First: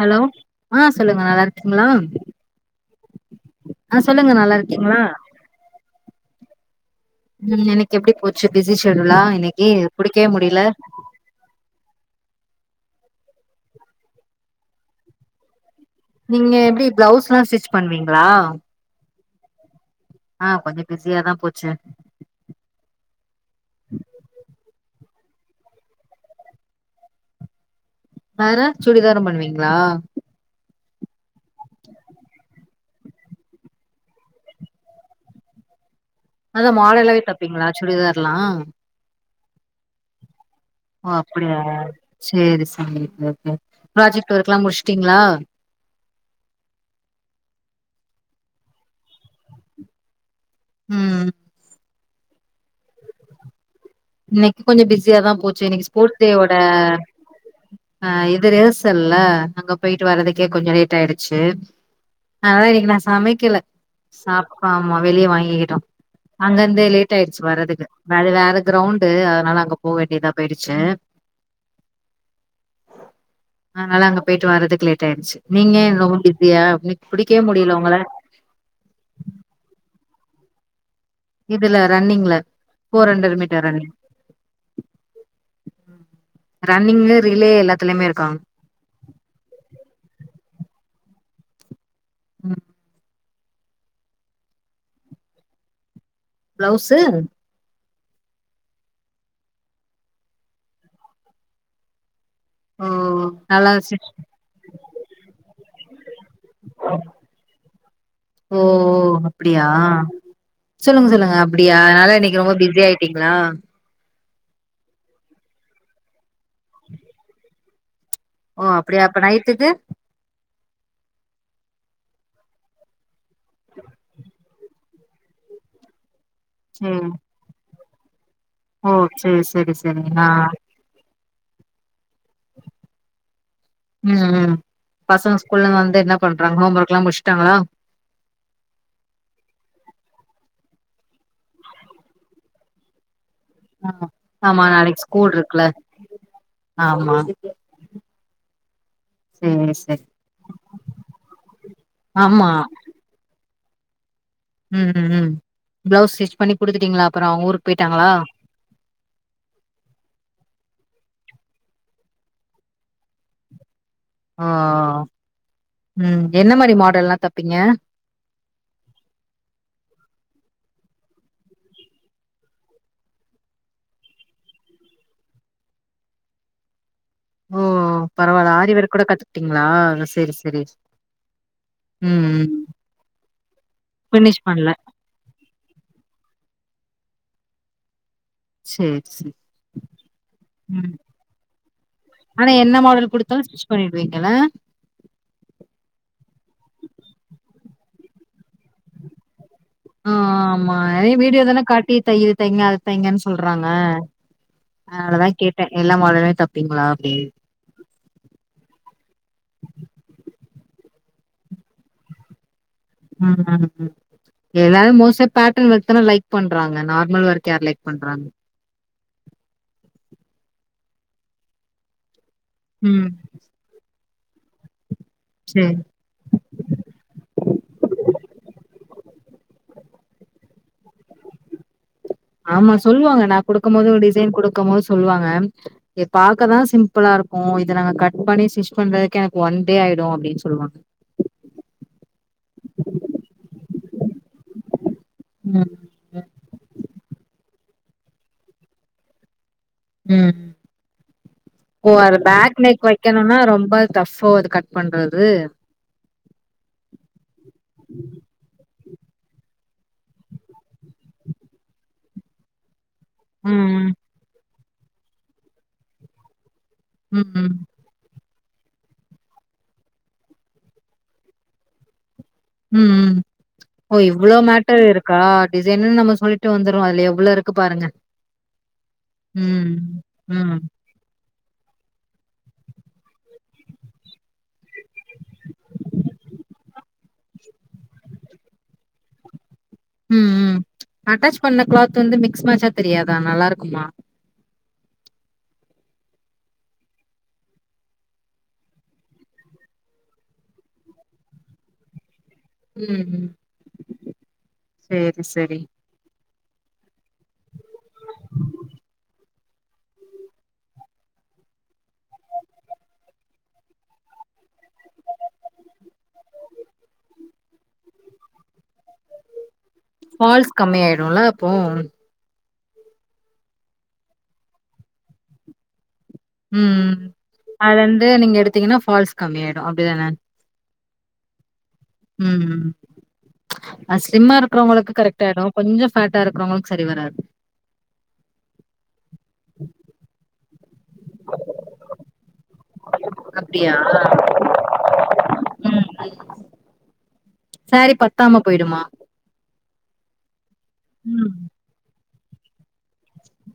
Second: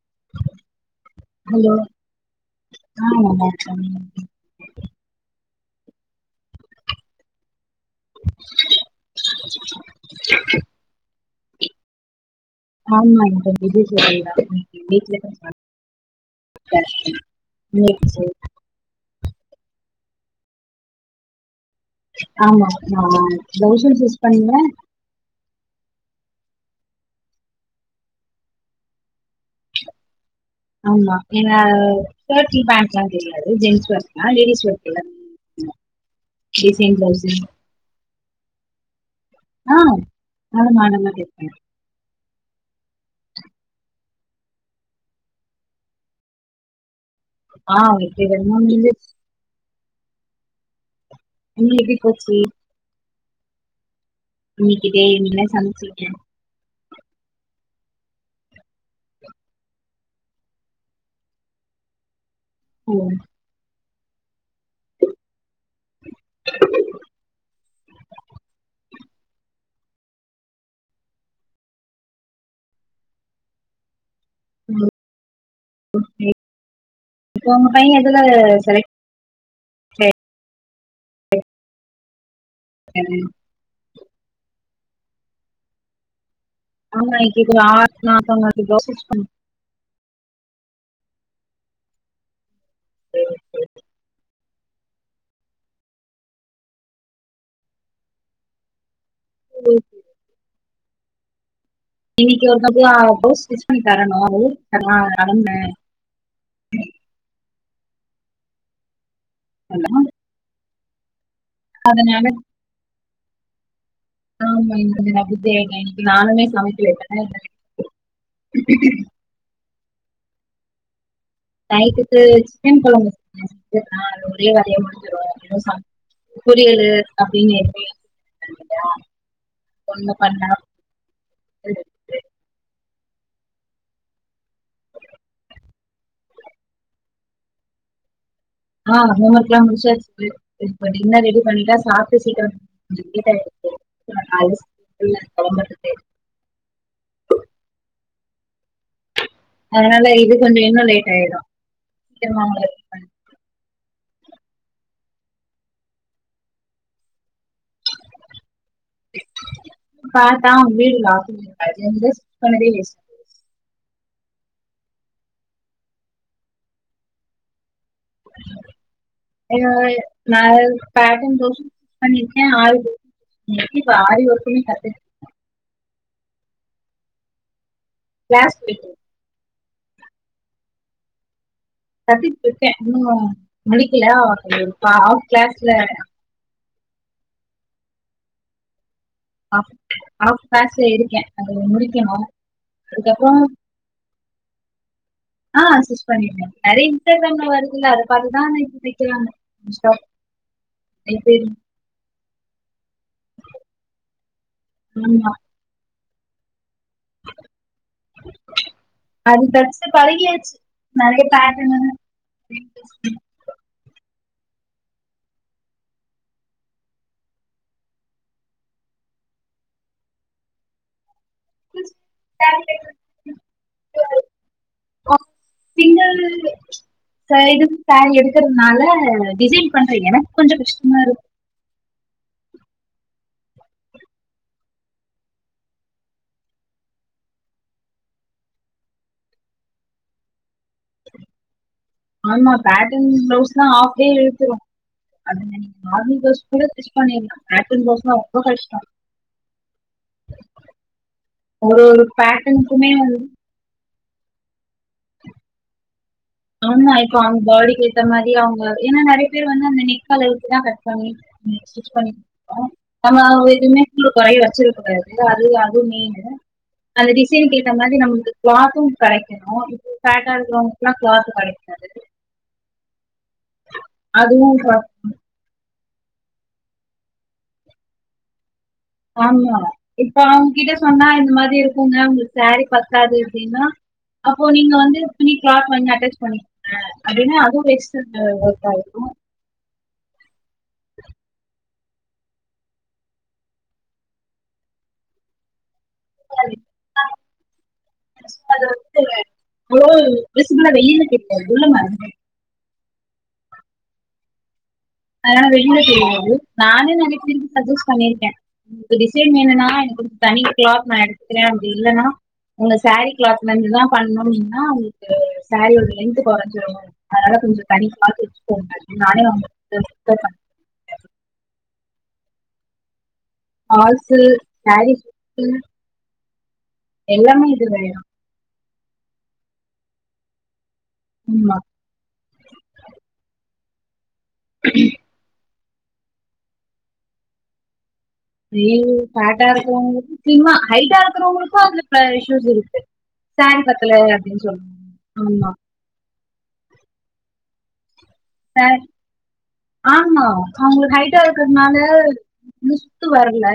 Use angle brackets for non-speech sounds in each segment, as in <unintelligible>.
Hello ஆ சொல்லுங்க நல்லா ஹலோ இருக்கீங்களா ஆ நல்லா இருக்கே ஆ சொல்லுங்க நல்லா இருக்கீங்களா ம் எனக் எப்டி போச்சு பிஸி ஷெடுலா இன்னிக்கு புடிக்கவே முடில ஆமா இந்த <unintelligible> நீங்க எப்டி பிளவுஸ் எல்லா ஸ்டிச் இன்னைக்கு பண்ணுவீங்ளா சே ஆ கொஞ்ச பிசியாதா போச்சு ஆமா ஆ பிளவும் ஸ்டிச் பண்ணுவ வேற சுடிதாரும் பண்ணுவீங்ளா ஆமா என்ன ஷேர்ட் ஜீன்ஸ் பேண்ட்ல்லா தெரியாது ஜீன்ஸ் பேண்ட்ல்லா லேடிஸ் <unintelligible> அதா டிசைன் மாடலாவே ப்ளவுஸு தப்பிங்களா சுடிதார் க்கல்லா ஆ ஆ மாடன்னா தெப்பங்க அப்டியா சேரி சேரிங்க ப்ராஜெக்ட் ஒர்க் எல்லா முடுச்சுட்டீங்ளா ஆ <unintelligible> ம் போச்சி இன்னைக்கு கொஞ்ச டே பிஸியாதா நீங்க என்ன போச்சு இன்னிக்கு சமச்சீங்க ஸ்போர்ஸ்வோட ஆ இது ரிஹர்சல்ல அங்க போயிட்டு வர்றதுக்கே கொஞ்ச லேட் ஆயிடுச்சு அதா இன்னிக்கு நா ம் சமைக்குல சாப்பா ஆமா வெளிய வாங்கிக்கிட்டோ அங்கருந்து லேட் ஆயிடுச்சு வர்றதுக்கு அது வேற கிரௌண்டு அதனால அங்க போக வேண்டியதா போயிடுச்சு அதனால அங்க போயிட்டு வர்றதுக்கு ம் லேட் ஆயிடுச்சு நீங்க ரொம்ப பிஸியா அ பிடிக்கவே இப்ப உங்க முடியல உங்கள பைய எதுல செலக்ட் இதுல ரன்னிங்ல போர் ஆயிருக்காரு ஹண்ரடு மீட்டர் ரன்னிங் ரன்னிங்கு ஆமா ரிலே இன்னிக்கு எல்லாத்துலயுமே இருக்காங்க <unintelligible> ஆ <unintelligible> ம் பண்ண ப்ளவ்சு இவ்ளோ பேரு இன்னிக்கு ஒரு நாள் ஓ ஃபுல்லா ப்ளவுஸ் ஸ்டிச் பண்ணி தரணு <unintelligible> ஓ அப்படியா சொன்னா சொல்லுங்க சொல்லுங்க அப்படியா அதனாலதா அதனால இன்னிக்கு ரொம்ப பிசி ஆயி டீங்களா ஆமா இன்ன நா புத்தியாயிட்டே இன்னிக்கு நானுமே சமைக்கல <inaudible> ஓ அப்படியா அப்ப நைட்டுக்கு நைட்டுக்கு <unintelligible> <inaudible> ஒரே வேலையா முடுஞ் இதோ இன்னு சாப் புரியுது சேரி அப்டின்னு எப்டி ஓ சேரி சேரி சேரிங்க ஒண்ணு நா பண்ணா <inaudible> ம் ம் பசங்க ஸ்கூல்ல வந்து என்ன பண்றாங்க ஹோம் ஒர்க் எல்லா முடுச்சுட்டாங்களா ஆ ஆமாங் ஹோம்வெக்ல்லா முடிச்சாச்சு இப்ப டின்னர் ரெடி பண்ணிட்டா சாப்ட்டு சீக்கிரம் லேட்டாயிரு ஆ ஆமா நாளைக்கு ஸ்கூல் இருக்குல கெளம்பறதுக்கு ஆமா சேரி சேரி அதனால இது கொஞ்ச இன்னு லேட் ஆயிடு ஆமா <unintelligible> ம் ம் ம் ப்ளவுஸ் ஸ்டிச் பண்ணி குடுத்துட்டீங்களா அப்பறோ அவங்க ஊருக்கு போயிட்டாங்களா காட்டா வீடுங்ளா <unintelligible> அ ம் என்ன மாரி மாடல்லா தப்பீங்க <unintelligible> நா பேட்டன் கொர்ஸ்சு பண்ணிருக்கே ஆறு கோர்ஸ்சு இப்ப ஆறு கோர்ஸ்சு கத்து ஓ பரவால கிளாஸ் ஆரி போயிட்டு வொர்க் கூட கத்துக்கிட்டீ ங்களா சேரி சேரி ம் ம் கத்திட்டிருக்க இன்னு முடிக்கல்லா ஃபினிஷ் பண்ல கிளாஸ்ல சேரி சேரி அ <unintelligible> ம் இருக்க அத முடிக்கணு ஆனா என்ன மாடல் அதுக்கப்பறோ குடுத்தாலு ஸ்டிச் பண்ணிடுவீங்கல்ல ஆ ஸ்டிச் பண்ணிருக்க நறைய இன்ஸ்டாகிராம்ல வருதுல்ல அத பாத்துதா தெக்கிறாங்க ஆ ஆமா வீடியோதான காட்டி தய்யி தைங்க தெய்ங்கன் சொல்றாங்க அவ்ளதா ஆமா கேட்ட எல்லாம் மொதலே தெப் அது தெச்சு பழகியாச்சு நறைய பேட்டனு ம்க்ம் ஏதாவது மோஸ்ட்டா பேட்டன் ஒர்க்குனா லைக் பண்றாங்க நார்மல் ஒர்க் யார் லைக் பண்றாங்க எஸ் ம் பே சேரி சிங்குள் சைடு ஸ்சேரி எடுக்குறதுனால டிசைன் பண்ற எனக் கொஞ்சோ கஷ்டமா இருக் ஆமா சொல்வாங்க நா குடுக்கும் போது டிசைன் குடுக்கும் போது சொல்வாங்க இது பாக்கதா சிம்ப்ளா இருக்கு இத நாங்க கட் பண்ணி ஸ்டிச் பண்றதுக்கு எனக்கு ஒன் டே ஆயிடு அப்டின் சொல்லுவாங்க ஆமா பேட்டன் ப்ளவுஸ்ன்னா ஆஃப் டே இழுத்துரு அதுல்ல ம் நீங்க நார்மல் ப்ளவுஸ் கூட ஸ்டிச் பண்ணிரலாங்க சந்தோசமா உங்க இஷ்டோ ம் ஓ ஒரு அர பேக் நெக் பேட்டர்னுக்குமே வந்து வெக்கணுன்னா ரொம்ப கஃபோ இது கட் பண்றது ஆமா இப்போ அந் பாடிக் ஏத்த மாரி அவுங்க ஏனா நறைய பேர் வந்து அந்த நெக் அளவுக்கு தா கட் பண்ணி ஸ்டிச் பண்ணி குடுத்தோ ஆமா எதுமே ம் <unintelligible> து அது அது மீனு அந்த ம் ம் ம் டிசைன்க்கு எத்த மாரி நம்முள்து கிளாத்து கடைக்கணு இப்ப ஃபேட்டா இருக்கவங்களுக்கெல்லா க்ளாத்து கடைக்காது உம் ம் ஓ இவ்ளோ ப மேட்டர் இருக்கா டிஸ் இது என்னன் நம்ம சொல்லிட்டு வந்துருவோ அதுல எவ்ள இருக்கு பாருங்க ஆமா ம் இப்ப ம் அவுங்கிட்ட சொன்னா இந்த மாரி இருக்குங்க உங்ளுக்கு சாரி பத்தாது அப்டின்னா அப்போ நீங்க வந்து ப்லி க்லாத் வாங்கி அட்டாச் பண்ணிக்குங்க அப்டின்னா அதுவு வேட்டட் ஒர்க் ஆய்ரு ம் உம் அட்டாச் பண்ண க்ளாத் து வந்து மிக்ஸ் மேச்சா தெரியாதா நல்லா இருக்குமா <unintelligible> விசிபேளா வெளில தெரியாது உள்ள மறஞ்ருமே உம் ம் சேரி அதனால சேரி வெளில தெரியாது நானே நறையா பேருக்கு சஜஸ்ட் பண்ணிருக்கே உங்ளுக்கு டிசைன் வேணுனா எனக்கு ஒரு தனி க்ளாத் நா எடுத்க்றேன் அப்டி இல்லன்னா உங்க சேரி கிளாத்ல இருந்துதா பண்ணும் அப்டினா உங்ளுக்கு சேரியோட லென்த்து கொறஞ்சிரும் அதனால கொஞ்சோ தனி க்ளாத் வச்சுக்கோங்க அப்டின் நானே அவுங்கள் ஃபால்ஸ் கம்மி ஆயிடுள அப்போ ஃபால்சு சேரி சுத்து உம் ம் ம் அது வந்து நீங்க எடுத்தீங்கன்னா ஃபால்ஸ் கம்மி ஆயிடும் அப்டிதான ஸ்லிம்மா உம் அஸ் ஸ்லிம்மா இருக்கறவங்களுக்கு கரெக்டாயிடு கொஞ்சோ ஃபேட்டா இருக்றவங்களுக்கு சரி வராது ரியலி ஃபேட்டா இருக்றவங்களுக்கு ஸ்லிம்மா ஹைட்டா இருக்கறவங்களுக்கு அதுல பா இஷ்யூஸ் இருக்கு சேரி அப்டியா பத்தல அப்டின் சொல் ஆமா சேரி பத் சேரி ஆமா அவுங்ளு ஹைடா ம் இருக்கத்னால <unintelligible> ட்டு வர்ல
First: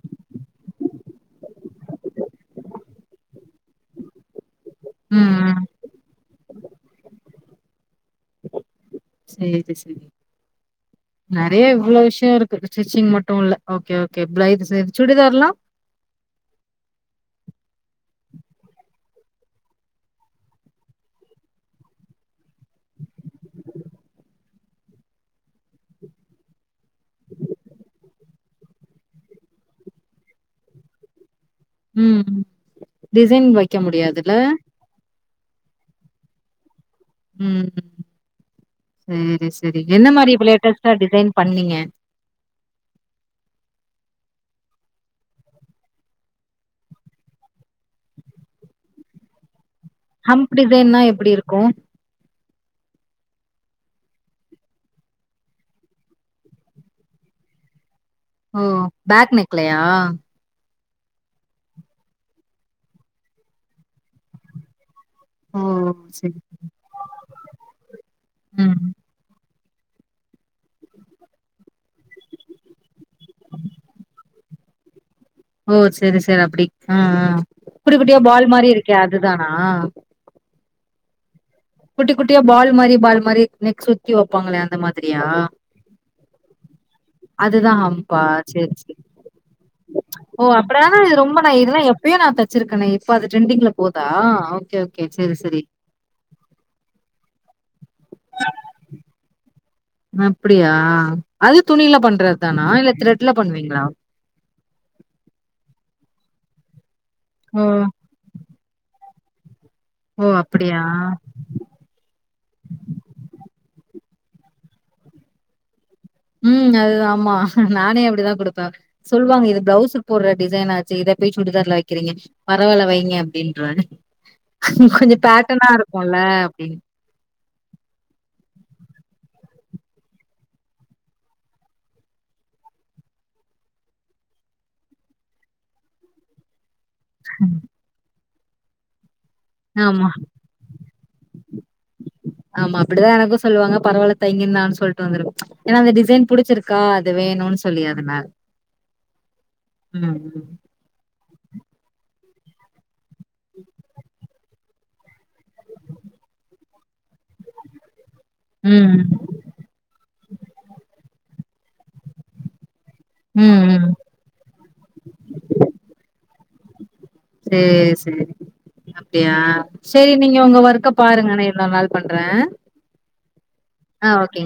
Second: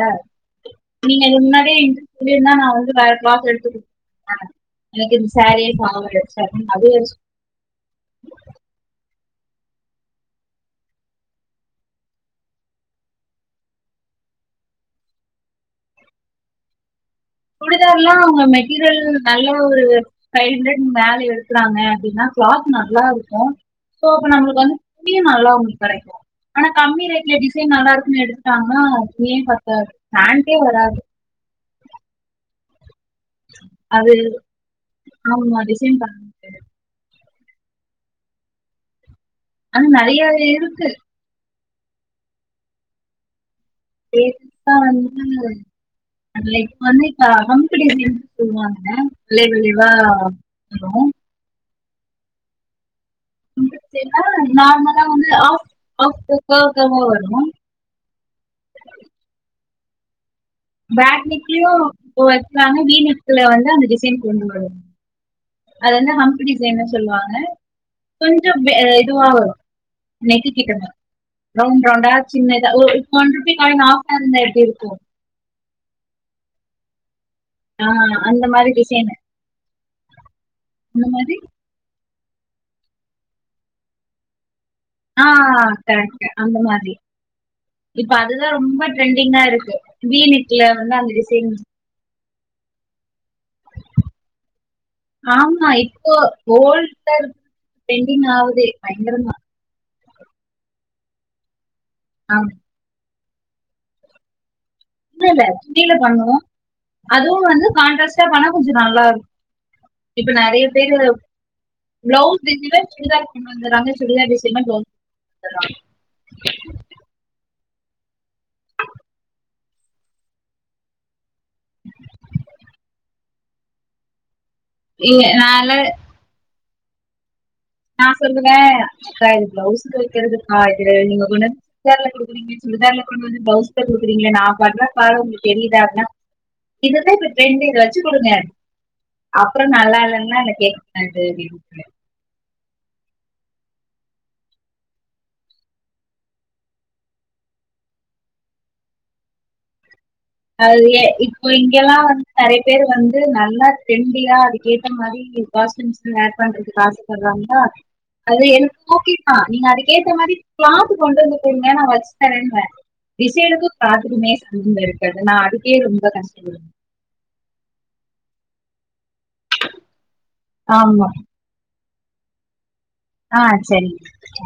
நீங்கது முன்னாடியே சொல்லி இருந்தா நா வந்து வேற கிளாத் எடுத்து கொடுத்துருப்பே எனக்கு இந் ம் ம் சாரியே ஆவல அது செரி செரி நெறைய இவ்ளவு விஷயோ இருக்கு ஸ்டிச்சிங் மட்டு இல்ல ஓகே ஓகே ப்ரைட் சரி சுடிதாரலா சுடிதார்லா அவங்க மெட்டீரியல் நல்லா ஒரு ஃபைவ் ஹண்ட்ரட் மேல எடுக்கறாங்க அப்டின்னா க்ளாத் நல்லா இருக்கு சோ அப்ப நம்மளுக்கு வந்து இங்கியு நல்லா உங்களுக் கிடைக்கு ஆனா கம்மி ரே இடிசை நல்லா இருக்கு எடுத் ஆமா துணியே பத்தாது பேண்ட்டே வராது ம் டிசைன் வைக்க அது முடியாதுல ஆமா டிசைன் பண்ண முடியாது ம் செரி செரி ஆனா என்ன நிறைய மாரி இப்ப இருக்கு லேட்டஸ்ட்டா டிசைன் பண்ணீங்க லேடஸ்டா வந்து லை வந்து <unintelligible> சொல்லுவாங்கங்க லே ஹம்ப் டிசைன்னா எப்டி இருக்கு நார்மலா வந்து ஆ <unintelligible> வருமா ஓ பேக் நெக்லையா பேட் நெக்லயு வக்லாங்க வீணக்குல வந்து அந்த டிசைன் கொண்டு வரு ஓ அதென்ன செரி ஹம்ப் டிசைன்னு சொல்லுவாங்க கொஞ்சோ ம் இதுவா வரு நெக்கு கிட்டங்க ரவுண்ட் ரவுண்டா சின்னதா ஒ ஒன்ருபி காய்ன் ஆஃபா ருந்தா எப்டி இருக்கு ஓ செரி செரி அப்டி ஆ ஆ குட்டி ஆஹ் குட்டியா அந்த பால் மாரி இருக்கே அதுதானா இந்த மாதி குட்டி குட்டியா பால் மாரி பால் மாரி நெக் சுத்தி வைப்பாங்களே ஆ கரெக்ட் அந்த மாதிரி அதுதா இப்ப ஹம்பா அதுதா சேரி ரொம்ப சேரி ட்ரெண்டிங்கா இருக்கு ஓ வீனெக்ல வந்து அந்த டிசைன் வச்சிருக்கனே இப்ப அது டரெண்டிங்ல போதா ஓகே ஓகே செரி செரி போல் டர்க் ட்ரண்டிங் ஆவுது பயங்கரதா அப்டியா அது துணியில பண்றது ஆமா தானா இல்ல த்ரெட் ல பண்வீங்ளா இல்ல இல்ல துணில பண்ணுவோ அதுவு ஓ வந்து கான்ட்ரஸ்ட்டா பண்ணா கொஞ்சோ நல்லா இருக்கு இப்ப ஓ நெறைய அப்டியா பேரு ப்ளவுஸ் <unintelligible> சுடிதாரு கொண்டுவந்தர்ராங்க சுடிதார் டிசைன்மரி ப்ளவுஸ் <inaudible> ந்தர்ராங் ம் அதுதா ஆமா நானே அப்படிதா குடுப்ப சொல்வாங்க இது ப்ளவுஸ் போடுற டிசைனாச்சே இத போய் சுடிதார்ல வைக்கிறீங்க பரவால வைங்க அப்படின்றுவ கொஞ்ச இங்க நான் பேட்டனா இருக்கும்ல அப்டின்னு நா சொல்லுவ அக்கா இது ப்ளவுஸுக்கு வைக்கிறதுக்கா இது நீங்க கொண்டு வந்து சுதார்ல குடுக்குறீங்கனு சுடிதார்ல கொண்டு வந்து ப்ளவுஸ்ல குடுக்குறீங்களே நா ஃபர்பெக்ட்டு ஆளுனு உங்களுக்கு தெரியுதா அப்புன்னா இதுதா இப்ப ட்ரெண்டிங்கு வச்சு குடுங்க அப்பறோ நல்லா ஆமா, இல்லன்னா என கேக் கூடாது அப்டின் சொன்ன ஆமா அப்படிதா எனக்கு சொல்வாங்க பரவால்ல தைங்க நானு சொல்ட்டு வந்துருவ ம்ச் ஏன்னா அந்த டிசைன் புடுச்சுருக்கா அது வேணுன் சொல்லி அதனால ம், அது எ இப் சோ இங்கெல்லா வந்து நறைய பேர் வந்து நல்லா ட்ரெண்டிங்கா அதுக்கு ஏத்த மாரி காஸ்ட்டியூம்ஸ் ஏர் பண்றதுக்கு ஆசப்படுறாங்களா அது எனக்கு ம். ஓகேதா நீங்க அதுக்கேத்த மாரி கிளாத்து கொண்டு வந்து குடுங்க நா வச்சு தரங்வ ம், டிசைனுக்கு ம். கிளாத்துக்குமே சம்பந்தம் இருக் நா அதுக்கே ரொம்ப கஷ் கஷ்டப்படுவ சேர் சேரி அப்படியா சேரி நீங்க உங்க ஒர்க்க ஆமா பாருங்க நா இன்னோர் நாள் பண்ற ஆ செரி அஆ